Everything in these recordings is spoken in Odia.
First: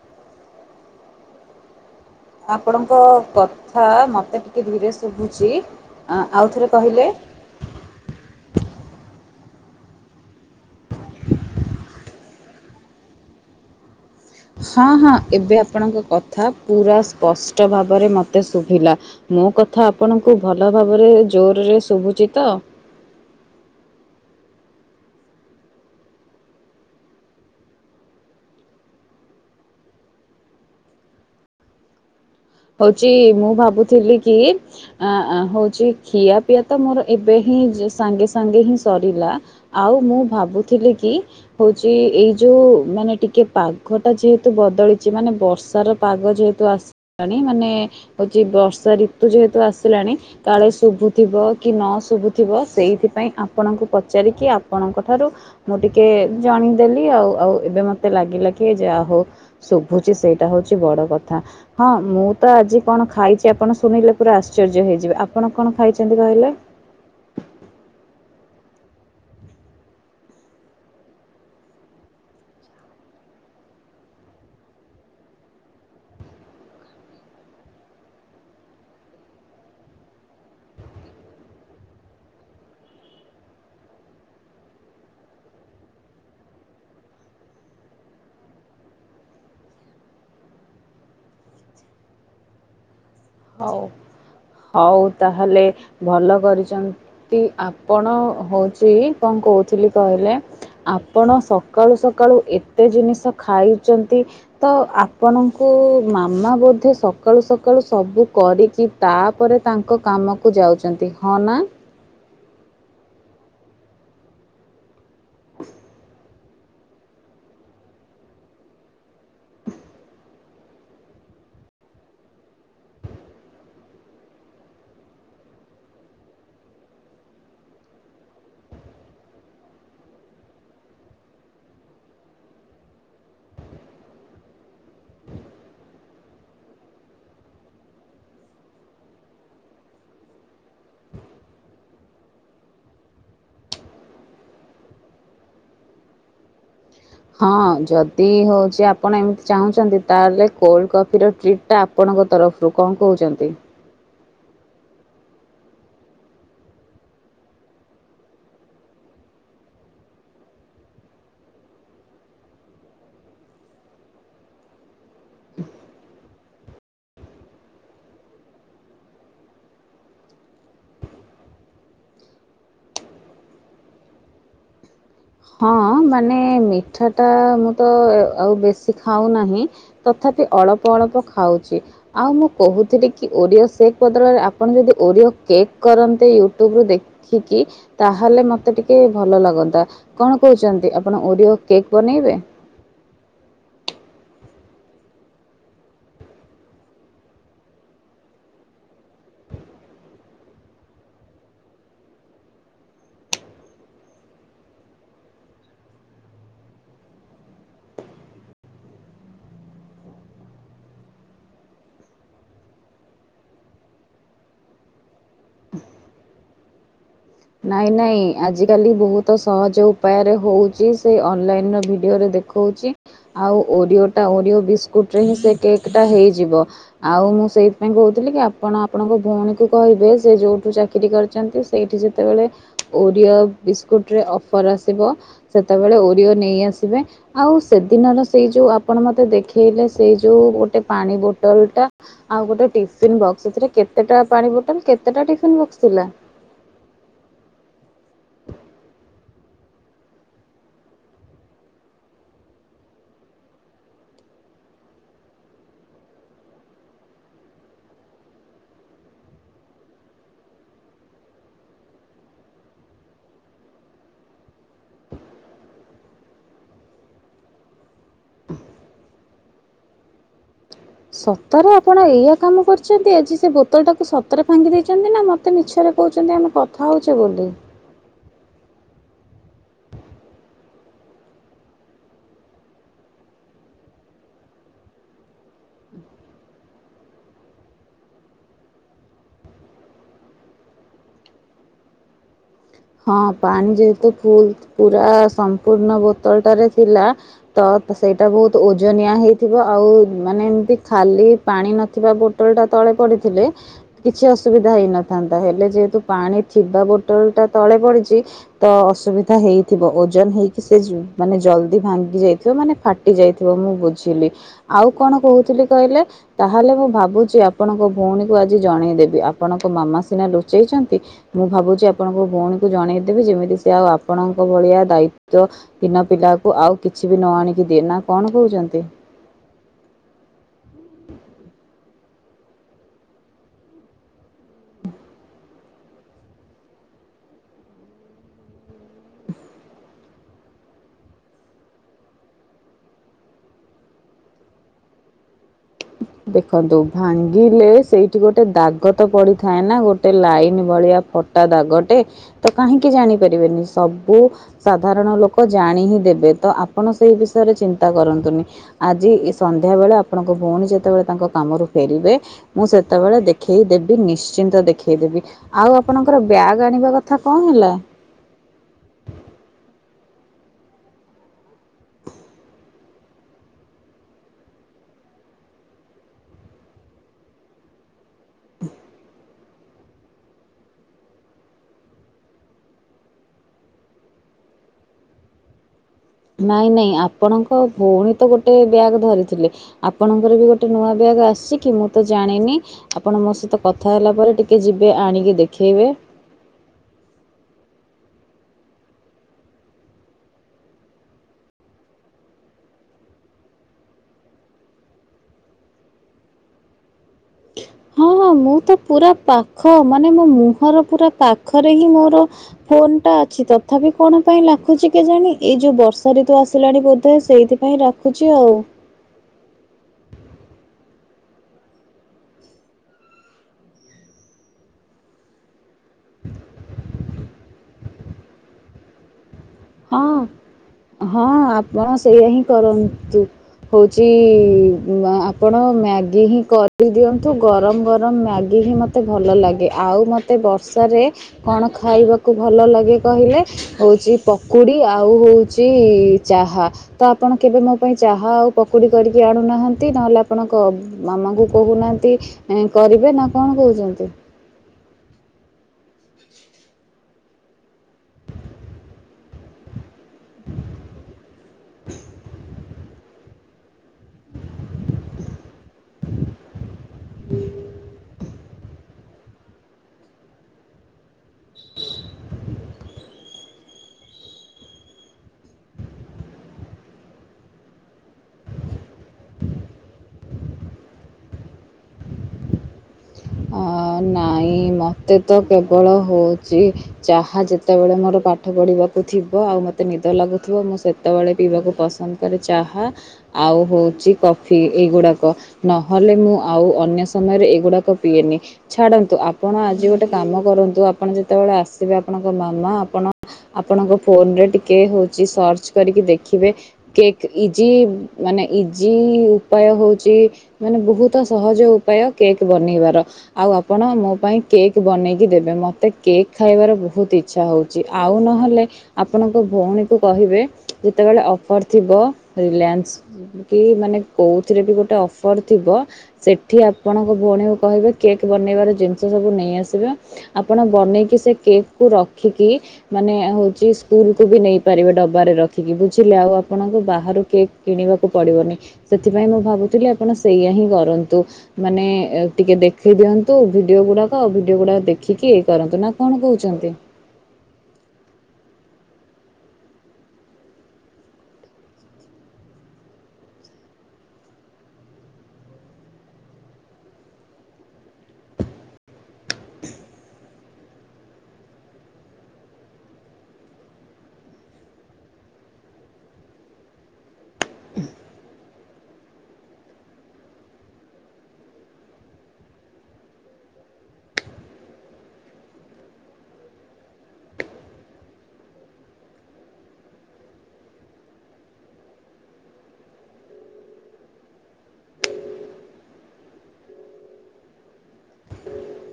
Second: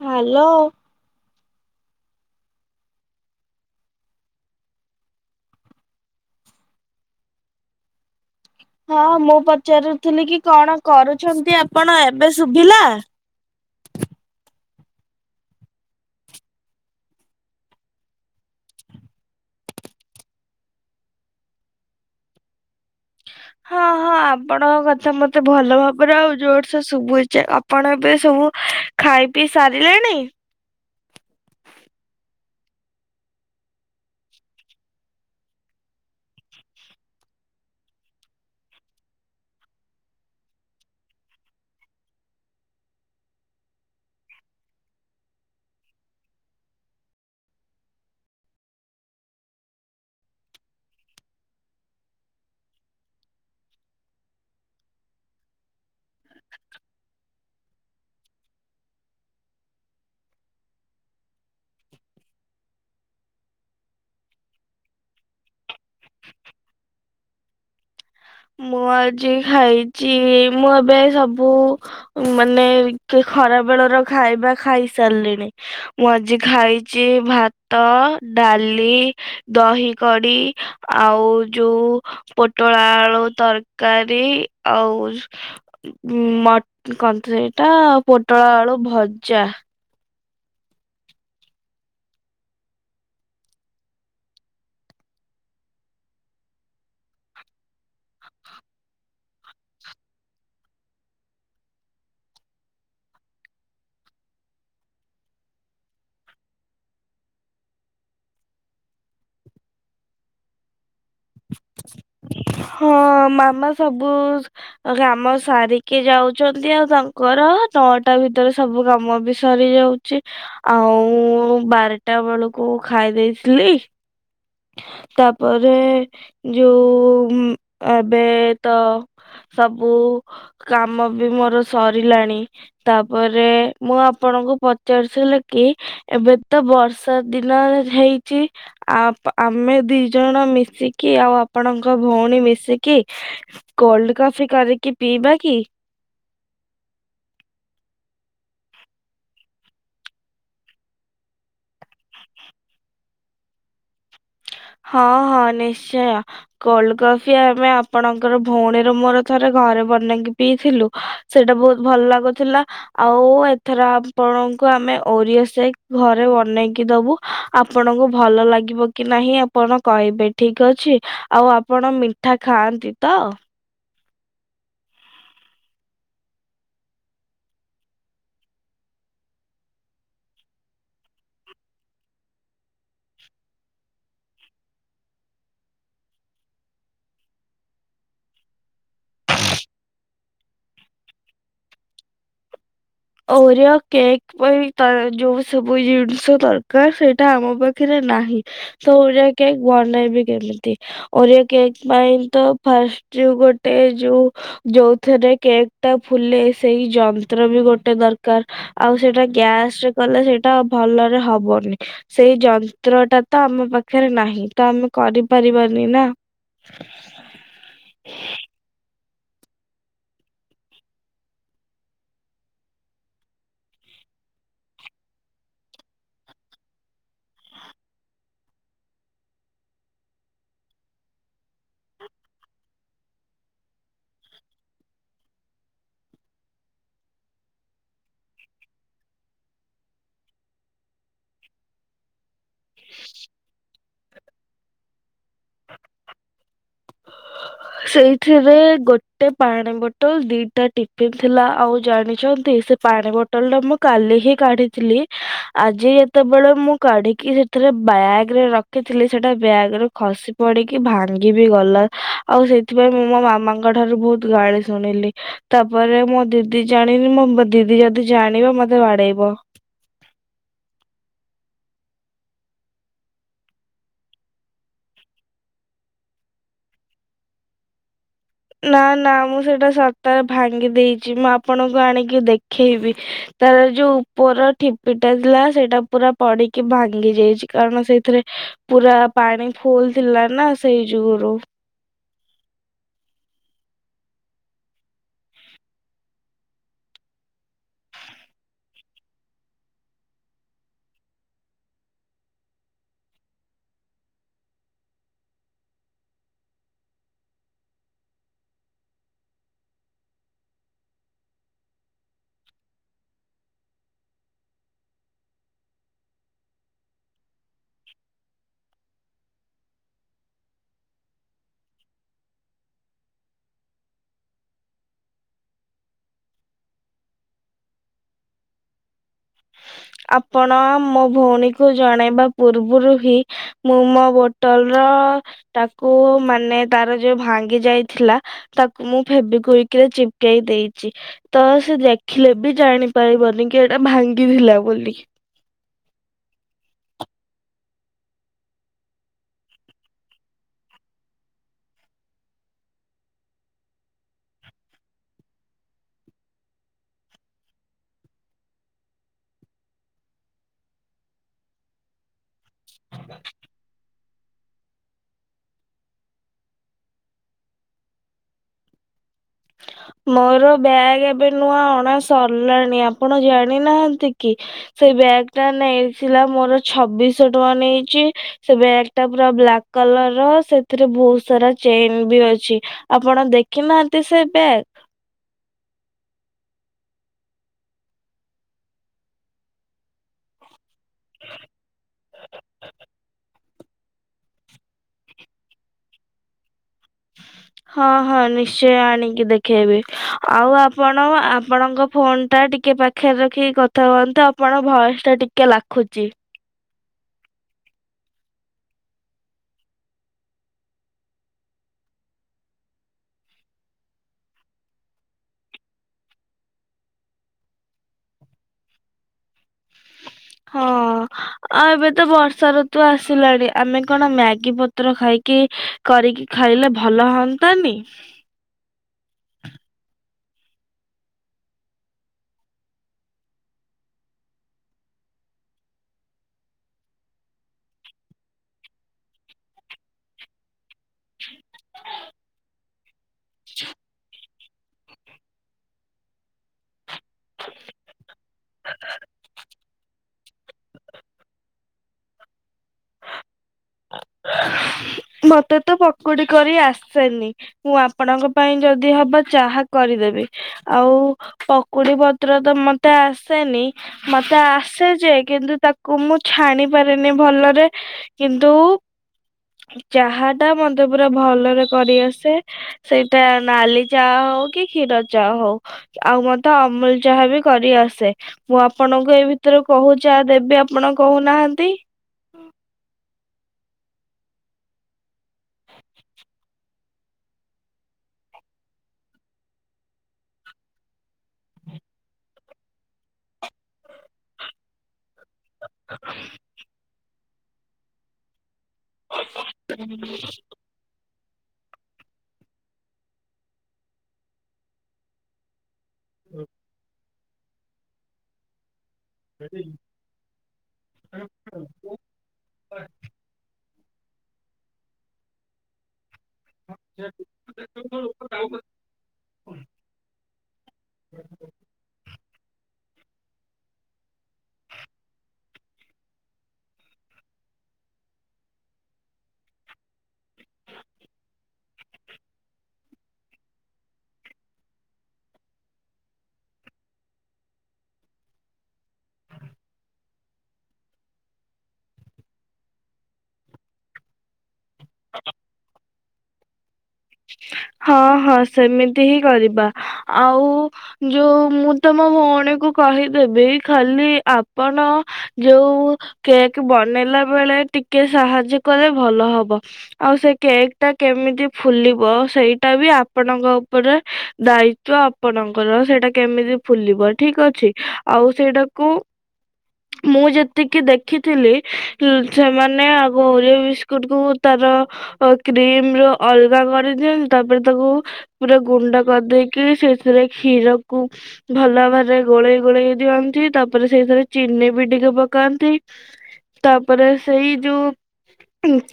ହ୍ୟାଲୋ ଆପଣଙ୍କ କଥା ମୋତେ ଟିକେ ଧୀରେ ଶୁଭୁଛି ଆଉଥରେ କହିଲେ ହଁ ମୁଁ ପଚାରୁଥିଲି କି କଣ କରୁଛନ୍ତି ଆପଣ ଏବେ ଶୁଭିଲା ହଁ ହଁ ଏବେ ଆପଣଙ୍କ କଥା ପୁରା ସ୍ପଷ୍ଟ ଭାବରେ ମୋତେ ଶୁଭିଲା ମୋ କଥା ଆପଣଙ୍କୁ ଭଲ ଭାବରେ ଜୋରରେ ଶୁଭୁଛି ତ ହଁ ହଁ ହଁ ଆପଣଙ୍କ କଥା ମତେ ଭଲ ଭାବରେ ଆଉ ଜୋରସେ ଶୁଭୁଛ ଆପଣ ଏବେ ସବୁ ଖାଇ ପିଇ ସାରିଲେଣି। ହଉଛି ମୁଁ ଭାବୁଥିଲି କି ଆ ହଉଛି ଖିଆ ପିଆ ତ ମୋର ଏବେ ହିଁ ସାଙ୍ଗେ ସାଙ୍ଗେ ହିଁ ସରିଲା ଆଉ ମୁଁ ଭାବୁଥିଲି କି ହଉଛି ଏଇ ଯୋଉ ମାନେ ଟିକେ ପାଗ ଟା ଯେହେତୁ ବଦଳିଛି ମାନେ ବର୍ଷାର ପାଗ ଯେହେତୁ ଆସିଲାଣି ମାନେ ହଉଛି ବର୍ଷା ଋତୁ ଯେହେତୁ ଆସିଲାଣି କାଳେ ଶୁଭୁଥିବ କି ନ ଶୁଭୁଥିବ ସେଇଥିପାଇଁ ଆପଣଙ୍କୁ ପଚାରିକି ଆପଣଙ୍କ ଠାରୁ ମୁଁ ଟିକେ ଜାଣିଇଦେଲି ଆଉ ଆଉ ଏବେ ମତେ ଲାଗିଲା କି ଯେ ଆହୋ ଶୁଭୁଛି ସେଇଟା ହଉଛି ବଡ କଥା ହଁ ମୁଁ ତ ଆଜି କଣ ଖାଇଛି ଆପଣ ଶୁଣିଲେ ପୁରା ଆଶ୍ଚର୍ଯ୍ୟ ହେଇଯିବେ ଆପଣ କଣ ଖାଇଛନ୍ତି କହିଲେ? ମୁଁ ଆଜି ଖାଇଛି ମୁଁ ଏବେ ସବୁ ମାନେ କିଏ ଖରା ବେଳର ଖାଇବା ଖାଇସାରିଲିଣି ମୁଁ ଆଜି ଖାଇଛି ଭାତ ଡାଲି ଦହି କଡି ଆଉ ଯୋଉ ପୋଟଳ ଆଳୁ ତରକାରୀ ଆଉ ଶୁ ଉ ମ କନ୍ତି ସେଇଟା ପୋଟଳ ଆଳୁ ଭଜା ହଉ ହଉ ତାହେଲେ ଭଲ କରିଚ ନ୍ତି ଆପଣ ହଉଚି କଣ କହୁଥିଲି କହିଲ ଆପଣ ସକାଳୁ ସକାଳୁ ଏତେ ଜିନିଷ ଖାଇଛନ୍ତି। ତ ଆପଣଙ୍କୁ ମାମା ବୋଧେ ସକାଳୁ ସକାଳୁ ସବୁ କରିକି ତାପରେ ତାଙ୍କ କାମକୁ ଯାଉଛନ୍ତି ହଁ ନା ହଁ ମାମା ସବୁ ରାମ ସାରିକି ଯାଉଛନ୍ତି ଆଉ ତାଙ୍କର ନଅଟା ଭିତରେ ସବୁ କାମ ବି ସରି ଯାଉଛି ଆଉ ବାରଟା ବେଳକୁ ଖାଇ ଦେଇଥିଲି ତାପରେ ଯୋଉ ଏବେ ତ ସବୁ କାମ ବି ମୋର ସରିଲାଣି ତାପରେ ମୁଁ ଆପଣଙ୍କୁ ପଚାରସ ଲେ କି ଏବେ ତ ବର୍ଷା ଦିନ ହେଇଚି ଆ ପା ଆମେ ଦି ଜଣ ମିଶିକି ଆଉ ଆପଣଙ୍କ ଭଉଣୀ ମିଶିକି କୋଲ୍ଡ କଫି କରିକି ପିଇବା କି? ହଁ ଯଦି ହଉଚି ଆପଣ ଏମିତି ଚାହୁଁଚନ୍ତି ତାହେଲେ କୋଲ୍ଡ କଫି ର ଟ୍ରିଟ୍ ଟା ଆପଣଙ୍କ ତରଫରୁ କଣ କହୁଚନ୍ତି? ହଁ ହଁ ନିଶ୍ଚୟ। କୋଲ୍ଡ କଫି ଆମେ ଆପଣଙ୍କର ଭଉଣୀ ର ମୋର ଥରେ ଘରେ ବନେଇକି ପିଇଥିଲୁ। ସେଇଟା ବହୁତ ଭଲ ଲାଗୁଥିଲା। ଆଉ ଏଥର ଆପଣଙ୍କୁ ଆମେ ଓରିଇ ସେକ୍ ଘରେ ବନେଇକି ଦବୁ। ଆପଣଙ୍କୁ ଭଲ ଲାଗିବ କି ନାହିଁ ଆ ଆପଣ କହିବେ ଠିକ ଅଛି ଆଉ ଆପଣ ମିଠା ଖାଆନ୍ତି ତ? ହଁ ମାନେ ମିଠାଟା ମୁଁ ତ ଆଉ ବେଶୀ ଖାଉନାହିଁ। ତଥାପି ଅଳପ ଅଳପ ଖାଉଚି। ଆଉ ମୁଁ କହୁଥିଲି କି ଓରିଓ ସେକ୍ ବଦଳରେ ଆପଣ ଯଦି ଓରିଓ କେକ୍ କରନ୍ତେ ୟୁଟ୍ୟୁବ ରୁ ଦେ ଖିକି ତାହେଲେ ମତେ ଟିକେ ଭଲ ଲାଗନ୍ତା। କଣ କହୁଚନ୍ତି ଆପଣ ଓରିଓ କେକ୍ ବନେଇବେ? ଓରିଓ କେକ୍ ପାଇଁ ତ ଅ ଯୋଉ ସବୁ ୟୁନଷ ଦରକାର ସେଇଟା ଆମ ପାଖରେ ନାହିଁ। ତ ଓରିଓ କେକ୍ ବନେଇବି କେମିତି? ଓରିଓ କେକ୍ ପାଇଁ ତ ଫାଷ୍ଟ ଯଉ ଗୋଟେ ଯୋଉ ଯୋଉଥିରେ କେକ୍ ଟା ଫୁଲେ ସେଇ ଯନ୍ତ୍ର ବି ଗୋ ଟେ ଦରକାର ଆଉ ସେଇଟା ଗ୍ୟାସ ରେ କଲେ ସେଇଟା ଭଲରେ ହବନି। ସେଇ ଯନ୍ତ୍ରଟା ତ ଆମ ପାଖରେ ନାହିଁ ତ ଆମେ କରିପାରିବାନି ନା। ନାଇଁ ନାଇଁ ଆଜିକାଲି ବହୁତ ସହଜ ଉପାୟରେ ହଉଚି ସେ ଅନଲାଇନ ର ଭିଡିଓରେ ଦେ ଖଉଚି ଆଉ ଓରିଓ ଟା ଓରିଓ ବିସ୍କୁଟ ରେ ହିଁ ସେ କେକ୍ ଟା ହେଇଯିବ। ଆଉ ମୁଁ ସେଇଥିପାଇଁ କହୁଥିଲି କି ଆପଣ ଆପଣଙ୍କ ଭଉଣୀକୁ କହିବେ ସେ ଯୋଉଠୁ ଚାକିରି କରିଚନ୍ତି ସେଇଠି ସେ ତବେଳେ ଓରିଓ ବିସ୍କୁଟରେ ଅଫର୍ ଆସିବ ସେତବେଳେ ଓରିଓ ନେଇ ଆସିବେ। ଆଉ ସେଦିନର ସେଇ ଯୋଉ ଆପଣ ମତେ ଦେଖେଇଲେ ସେଇ ଯୋଉ ଗୋଟେ ପାଣି ବୋଟଲ ଟା ଆଉ ଗୋଟେ ଟିଫିନ୍ ବକ୍ସ ସେଥିରେ କେତେଟା ପାଣି ବୋଟଲ କେତେଟା ଟିଫିନ୍ ବକ୍ସ ଥିଲା? ସେଇଥିରେ ଗୋଟେ ପାଣି ବୋଟଲ ଦିଟା ଟିଫିିନ ଥିଲା ଆଉ ଜାଣିଚନ୍ତି ସେ ପାଣି ବୋଟଲ ଟା ମୁଁ କାଲି ହିଁ କାଢିଥିଲି ଆଜି ଯେତବେଳେ ମୁଁ କାଢିକି ସେ ଥିରେ ବ୍ୟାଗ ରେ ରଖିଥିଲି ସେଟା ବ୍ୟାଗରେ ଖସି ପଡିକି ଭାଙ୍ଗି ବି ଗଲା। ଆଉ ସେଇଥିପାଇଁ ମୁଁ ମୋ ମାମାଙ୍କ ଠାରୁ ବହୁତୁ ଗାଳି ଶୁଣିଲି। ତାପରେ ମୋ ଦିଦି ଜାଣିନି ମୋ ଦିଦି ଯଦି ଜାଣିବ ମତେ ବାଡେଇବ। ସତରେ ଆପଣ ଏଇଆ କାମ କରିଚନ୍ତି ଆଜି ସେ ବୋତଲ ଟାକୁ ସତରେ ଭାଙ୍ଗି ଦେଇଚନ୍ତି ନା ମ ତେ ମିଛରେ କହୁଚନ୍ତି ଆମେ କଥା ହଉଚେ ବୋଲି? ନା ନା ମୁଁ ସେଇଟା ସତରେ ଭାଙ୍ଗି ଦେଇଚି ମୁଁ ଆପଣଙ୍କୁ ଆଣିକି ଦେଖେଇବି। ତାର ଯୋଉ ଉପର ଠିପିଟା ଥିଲା ସେଇଟା ପୁରା ପଡିକି ଭାଙ୍ଗି ଯାଇଚି। କାରଣ ସେଇଥିରେ ପୁରା ପାଣି ଫୁଲ୍ ଥିଲା ନା ସେଇ ଯୁଗୁରୁ। ହଁ ପାଣି ଯେହେତୁ ଫୁଲ୍ ପୁରା ସମ୍ପୂର୍ଣ୍ଣ ବୋତଲଟାରେ ଥିଲା। ତ ସେଇଟା ବହୁତ ଓଜନିଆ ହେଇଥିବ ଆଉ ମାନେ ଏମିତି ଖାଲି ପାଣି ନଥିବା ବୋ ଟଲ ତା ତଳେ ପଡିଥିଲେ କିଛି ଅସୁବିଧା ହେଇନଥାନ୍ତା ହେଲେ ଯେହେତୁ ପାଣି ଥିବା ବୋଟଲ ଟା ତଳେ ପଡିଚି ତ ଅସୁବିଧା ହେଇଥିବ ଓଜନ ହେଇକି ସେ ଯ ମାନେ ଜଲଦି ଭାଙ୍ଗି ଯାଇଥିବ ମାନେ ଫା ଟି ଯାଇଥିବ ମୁଁ ବୁଝିଲି ଆଉ କଣ କହୁଥିଲି କହିଲେ ତାହେଲେ ମୁଁ ଭାବୁଚି ଆପଣଙ୍କ ଭଉଣୀକୁ ଆଜି ଜଣେଇଦେବି ଆପଣଙ୍କ ମାମା ସିନା ଲୁଚେଇଚନ୍ତି। ମୁଁ ଭାବୁଚି ଆପଣଙ୍କ ଭଉଣୀକୁ ଜଣେଇଦେବି ଯେମିତି ସେ ଆଉ ଆପଣଙ୍କ ଭଳିଆ ଦାୟିତ୍ଵ ହିନ ପିଲାକୁ ଆଉ କିଛି ବି ନ ଆଣିକି ଦିଏ ନା କଣ କହୁଚନ୍ତି? ଆପଣ ମୋ ଭଉଣୀକୁ ଜଣେଇବା ପୂର୍ବରୁ ହି ମୁଁ ମୋ ବୋଟଲ୍ ର ତାକୁ ମାନେ ତାର ଯୋଉ ଭାଙ୍ଗି ଯାଇଥିଲା ତାକୁ ମୁଁ ଫେବି କ୍ବକି ରେ ଚିପ୍ କେଇ ଦେଇଛି। ତ ସେ ଦେଖିଲେ ବି ଜାଣିପାରିବନି କି ଏଇଟା ଭାଙ୍ଗିଥିଲା ବୋଲି। ଦେଖନ୍ତୁ ଭାଙ୍ଗିଲେ ସେଇଠି ଗୋଟେ ଦାଗ ତ ପଡିଥାଏ ନା ଗୋଟେ ଲାଇନ୍ ଭଳିଆ କଟା ଦାଗଟେ ତ କାହିଁକି ଜାଣିପାରିବେନି ସବୁ ସାଧାରଣ ଲୋକ ଜାଣି ହିଁ ଦେବେ ତ ଆପଣ ସେଇ ବିଷୟରେ ଚିନ୍ତା କରନ୍ତୁନି। ଆଜି ସନ୍ଧ୍ୟା ବେଳେ ଆପଣଙ୍କ ଭଉଣୀ ଜେ ଯେତେବେଳେ ତାଙ୍କ କାମରୁ ଫେରିବେ ମୁଁ ସେତେବେଳେ ଦେଖେଇ ଦେବି ନିଶ୍ଚିନ୍ତ ଦେଖେଇ ଦେବି। ଆଉ ଆପଣଙ୍କର ବ୍ୟାଗ୍ ଆଣିବା କଥା କଣ ହେଲା। [inaudible] ମୋର ବ୍ୟାଗ୍ ଏବେ ନୂଆ ଅଣା ସରିଲାଣି ଆପଣ ଜାଣିନାହାନ୍ତି କି? ସେଇ ବ୍ୟାଗ ଟା ନେଇଥିଲା ମୋର ଛବିଶ ଶହ ଟଙ୍କା ନେଇଛି। ସେ ବ୍ୟାଗ ଟା ପୁରା ବ୍ଲାକ୍ କଲର ର ସେଥିରେ ବହୁତ୍ ସାରା ଚେନ୍ ବି ଅଛି। ଆପଣ ଦେଖି ନାହାନ୍ତି ସେ ବ୍ୟାଗ୍ ନାଇଁ ନାଇଁ ଆପଣଙ୍କ ଭଉଣୀ ତ ଗୋଟେ ବ୍ୟାଗ୍ ଧରିଥିଲେ ଆପଣଙ୍କର ବି ଗୋ ଗୋଟେ ନୂଆ ବ୍ୟାଗ୍ ଆସିଛି କି ମୁଁ ତ ଜାଣିନି ଆପଣ ମୋ ସହିତ କଥା କଥା ହେଲା ପରେ ଟିକଏ ଯିବେ ଆଣିକି ଦେଖେଇବେ ହଁ ହଁ ନିଶ୍ଚୟ ଆଣିକି ଦେଖେଇବି ଆଉ ଆପଣ ଆପଣଙ୍କ ଫୋନ ଟା ଟିକେ ପାଖେ ପାଖରେ ରଖି କଥା ହୁଅନ୍ତୁ ଆପଣଙ୍କ ଭଏସ୍ ଟା ଟିକେ ଲାଖୁଛି। ହଁ ହଁ ମୁଁ ତ ପୁରା ପାଖ ମାନେ ମୋ ମୁହଁର ପୁରା ପାଖରେ ହିଁ ମୋର ଫୋନ ଟା ଅଛି ତଥାପି କଣ ପାଇଁ ଲାଖୁଛି କେ ଜାଣି ଏଇ ଯୋଉ ବର୍ଷା ଋତୁ ଆସିଲାଣି ବୋଧେ ସେଇଥିପାଇଁ। ଲାଖୁଛି ଆଉ ହଁ। ହଁ ଆଉ ଏବେ ତ ବର୍ଷା ଋତୁ ଆସିଲାଣି ଆମେ କଣ ମ୍ୟାଗି ପତ୍ର ଖାଇକି କରିକି ଖାଇଲେ ଭଲ ହୁଅନ୍ତାନି। ହଁ ହଁ ଆପଣ ସେଇୟା ହିଁ କରନ୍ତୁ। ହଉଛି ଆପଣ ମ୍ୟାଗି ହିଁ କରିଦିଅନ୍ତୁ ଗରମ ଗରମ ମ୍ୟାଗି ହିଁ ମୋତେ ମତେ ଭଲ ଲାଗେ ଆଉ ମତେ ବର୍ଷାରେ କଣ ଖାଇବାକୁ ଭଲ ଲାଗେ କହିଲେ ହଉଛି। ପକୁଡ଼ି ଆଉ ହେଉଛି ଚାହା ତ ଆପଣ କେବେ ମୋ ପାଇଁ ଚାହା ଆଉ ପକୁଡି କରିକି ଆଣୁନାହାନ୍ତି ନହେଲେ ଆପଣଙ୍କ ମାମା କୁ କହୁନାହାନ୍ତି କରିବେ ନା କଣ କହୁଛନ୍ତି? [unintelligible] ମତେ ତ ପକୁଡି କରି ଆସେନି ମୁଁ ଆପଣଙ୍କ ପାଇଁ ଯଦି ହବ ଚାହା କରିଦେବି ଆଉ ପକୁଡି ପତ୍ର ତ ମ ମତେ ଆସେନି ମତେ ଆସେ ଯେ କିନ୍ତୁ ତା କୁ ମୁଁ ଛାଣି ପାରେନି ଭଲରେ କିନ୍ତୁ। ଚାହା ଟା ମତେ ପୁରା ଭଲରେ କରିଆସେ ସେଇଟା ନାଲି ଚା ହଉ କି କ୍ଷୀର ଚା ହଉ ଆଉ ମତେ ଅମୁଲ ଚାହା ବି କରି ଆସେ ମୁଁ ଆପଣଙ୍କୁ ଏଇ ଭିତରୁ କଉ ଚାହା ଦେବି ଆପଣ କହୁନାହାନ୍ତି। ନାହିଁ ମତେ ତ କେବଳ ହେଉଛି। ଚାହା ଯେତେବେଳେ ମୋର ପାଠ ପଢିବାକୁ ଥିବ ଆଉ ମତେ ନିଦ ଲାଗୁଥିବ ମୁଁ ସେତେବେଳେ ପିଇବାକୁ ପସନ୍ଦ କ ଚାହା ଆଉ ହଉଛି କଫି ଏଇ ଗୁଡାକ ନହେଲେ ମୁଁ ଆଉ ଅନ୍ୟ ସମୟରେ ଏଇଗୁଡାକ ପିଏନି। ଛାଡ଼ନ୍ତୁ ଆପଣ ଆଜି ଗୋଟେ କାମ କରନ୍ତୁ ଆପଣ ଯେତେବେଳେ ଆସ ତେବେ ଆପଣଙ୍କ ମାମା ଆପଣ ଆପଣଙ୍କ ଫୋନରେ ଟିକେ ହଉଛି ସର୍ଚ କରିକି ଦେଖିବେ କେକ୍ ଇଜି ମାନେ ଇଜି ଉପାୟ ହଉଛି ମାନେ ବହୁତ୍ ସହଜ ଉପାୟ କେକ୍ ବନେଇବାର। ଆଉ ଆପଣ ମୋ ପାଇଁ କେକ୍ ବନେଇକି ଦେବେ, ମତେ କେକ୍ ଖାଇବାର ବହୁତ ଇଚ୍ଛା ହଉଛି, ଆଉ ନହେଲେ ଆପଣଙ୍କ ଭଉଣୀକୁ କହିବେ ଯେତେବେଳେ ଅଫର୍ ଥିବ ରିଲାଏନ୍ସ କି ମାନେ କୋଉଥିରେ ବି ଗୋଟେ ଅଫର୍ ଥିବ ସେଠି ଆପଣଙ୍କ ଭଉଣୀ କହିବେ କେକ୍ ବନେଇବାର ଜିନିଷ ସବୁ ନେଇଆସିବା ଆପଣ ବନେଇକି ସେ କେକ୍ କୁ ରଖିକି ମାନେ ହଉଛି ସ୍କୁଲକୁୁ ବି ନେଇ ପାରିବେ ଡବାରେ ରଖିକି ବୁଝିଲେ ଆଉ ଆପଣଙ୍କ ବାହାରୁ କେକ୍ କିଣିବାକୁ ପଡ଼ିବନି, ସେଥିପାଇଁ ମୁଁ ଭାବୁଥିଲି ଆପଣ ସେଇଆ ହିଁ କରନ୍ତୁ, ମାନେ ଟିକେ ଦେଖି ଦିଅନ୍ତୁ, ଭିଡ଼ିଓ ଗୁଡ଼ାକ ଭିଡ଼ିଓ ଗୁଡ଼ାକ ଦେଖିକି ଇଏ କରନ୍ତୁ ନା କଣ କହୁଛନ୍ତି? ହଁ ହଁ ସେମିତି ହିଁ କରିବା, ଆଉ ଯୋଉ ମୁଁ ତ ମୋ ଭଉଣୀକୁ କହିଦେବି, ଖାଲି ଆପଣ ଯୋଉ କେକ୍ ବନେଇଲା ବେଳେ ଟିକେ ସାହାଯ୍ୟ କଲେ ଭଲ ହବ। ଆଉ ସେ କେକ୍ ଟା କେମିତି ଫୁଲିବ ସେଇଟା ବି ଆପଣଙ୍କ ଉପରେ ଦାୟିତ୍ଵ ଆପଣଙ୍କର ସେଇଟା କେମିତି ଫୁଲିବ ଠିକ ଅଛି, ଆଉ ସେଇଟାକୁ ମୁଁ ଯେତିକି ଦେଖିଥିଲି ସେମାନେ ଆଗ ଓରିଓ ବିସ୍କୁଟ କୁ ତାର ଅ କ୍ରିମ ରୁ ଅଲଗା କରିଦିଅନ୍ତି, ତାପରେ ତାକୁ ପୁରା ଗୁଣ୍ଡ କରିଦେଇକି ସେଥିରେ କ୍ଷୀରକୁ ଭଲ ଭାବରେ ଗୋଳେଇ ଗୋଳେଇ ଦିଅନ୍ତି, ତାପରେ ସେଇଥିରେ ଚିନି ବି ଟିକେ ପକାନ୍ତି। ତାପରେ ସେଇ ଯୋଉ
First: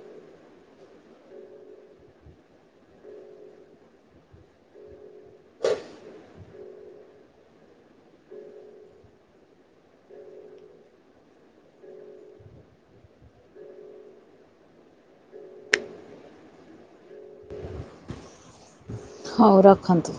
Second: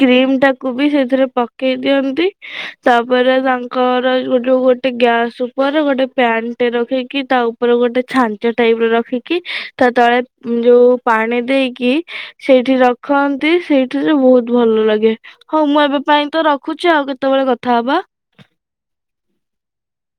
କ୍ରିମ ଟାକୁ ବି ସେଇଥିରେ ପକେଇ ଦିଅ ନ୍ତି। ତାପରେ ତାଙ୍କର ଗୋ ଯଉ ଗୋଟେ ଗ୍ୟାସ ଉପରେ ଗୋଟେ ପ୍ୟାନ ଟେ ରଖିକି, ତା ଉ ଉପରେ ଗୋଟେ ଛାଞ୍ଚ ଟାଇପ ର ରଖିକି ତା ତଳେ ଯୋଉ ପାଣି ଦେଇକି, ସେଇଠି ରଖନ୍ତି, ସେଇଠିରେ ବହୁତ ଭଲ ଲାଗେ, ହଉ ମୁଁ ଏବେ ପାଇଁ ତ ରଖୁ ଛି ଆଉ କେତେବେଳେ କଥା ହବା। ହଉ ରଖନ୍ତୁ।